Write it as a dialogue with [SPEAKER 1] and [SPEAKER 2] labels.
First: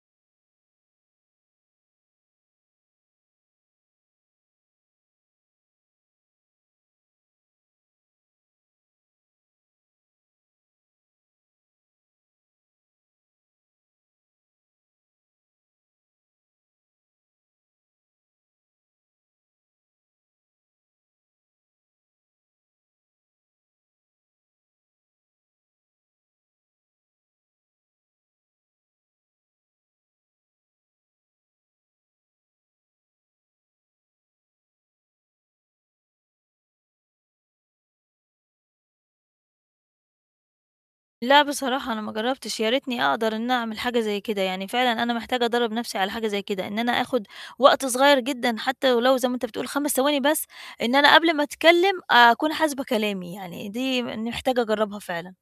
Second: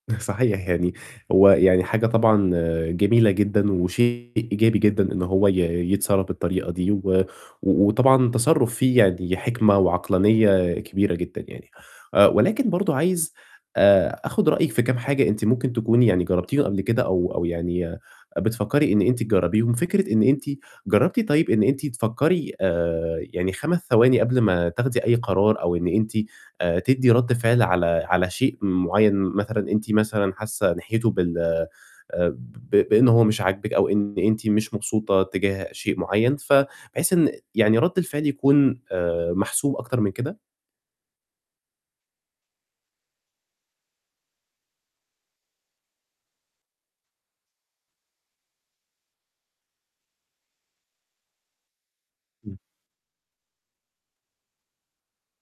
[SPEAKER 1] صحيح يعني هو يعني حاجة طبعًا جميلة جدًا وشيء إيجابي جدًا إن هو ي يتصرّف بالطريقة دي، و وطبعًا تصرُّف فيه يعني حِكمة وعقلانية كبيرة جدًا يعني، آآ، ولكن برضه عايز آآ آخُد رأيِِك في كام حاجة أنتِ ممكن تكوني يعني جرّبتيهم قبل كده أو أو يعني بتفكّري إن أنتِ تجرّبيهم، فكرة إن أنتِ جربتِ طيب إن أنتِ تفكّري آآ يعني 5 ثواني قبل ما تاخدي أي قرار، أو إن أنتِ آآ تدّي رَد فعل على على شيء مُعيّن مثلًا، أنتِ مثلًا حاسّة ناحيته بال آآ ب ب بإن هو مش عاجبِك أو إن أنتِ مش مبسوطة تِجاه شيء مُعيّن ف بحيث إن يعني رَد الفعل يكون آآ محسوب أكتر من كده؟
[SPEAKER 2] لأ، بصراحة، أنا ما جرّبتش يا ريتني أقدر إن أعمِل حاجة زي كده، يعني فعلًا أنا محتاجة أدرّب نَفْسي على حاجة زي كده، إن أنا آخد وقت صغيّر جدًا حتى ولو زي ما أنت بتقُول 5 ثواني بس. إن أنا قبل ما أتكلم أكون
[SPEAKER 1] امم.
[SPEAKER 2] حاسبة كلامي يعني، دي م إني محتاجة أجرّبها فعلًا.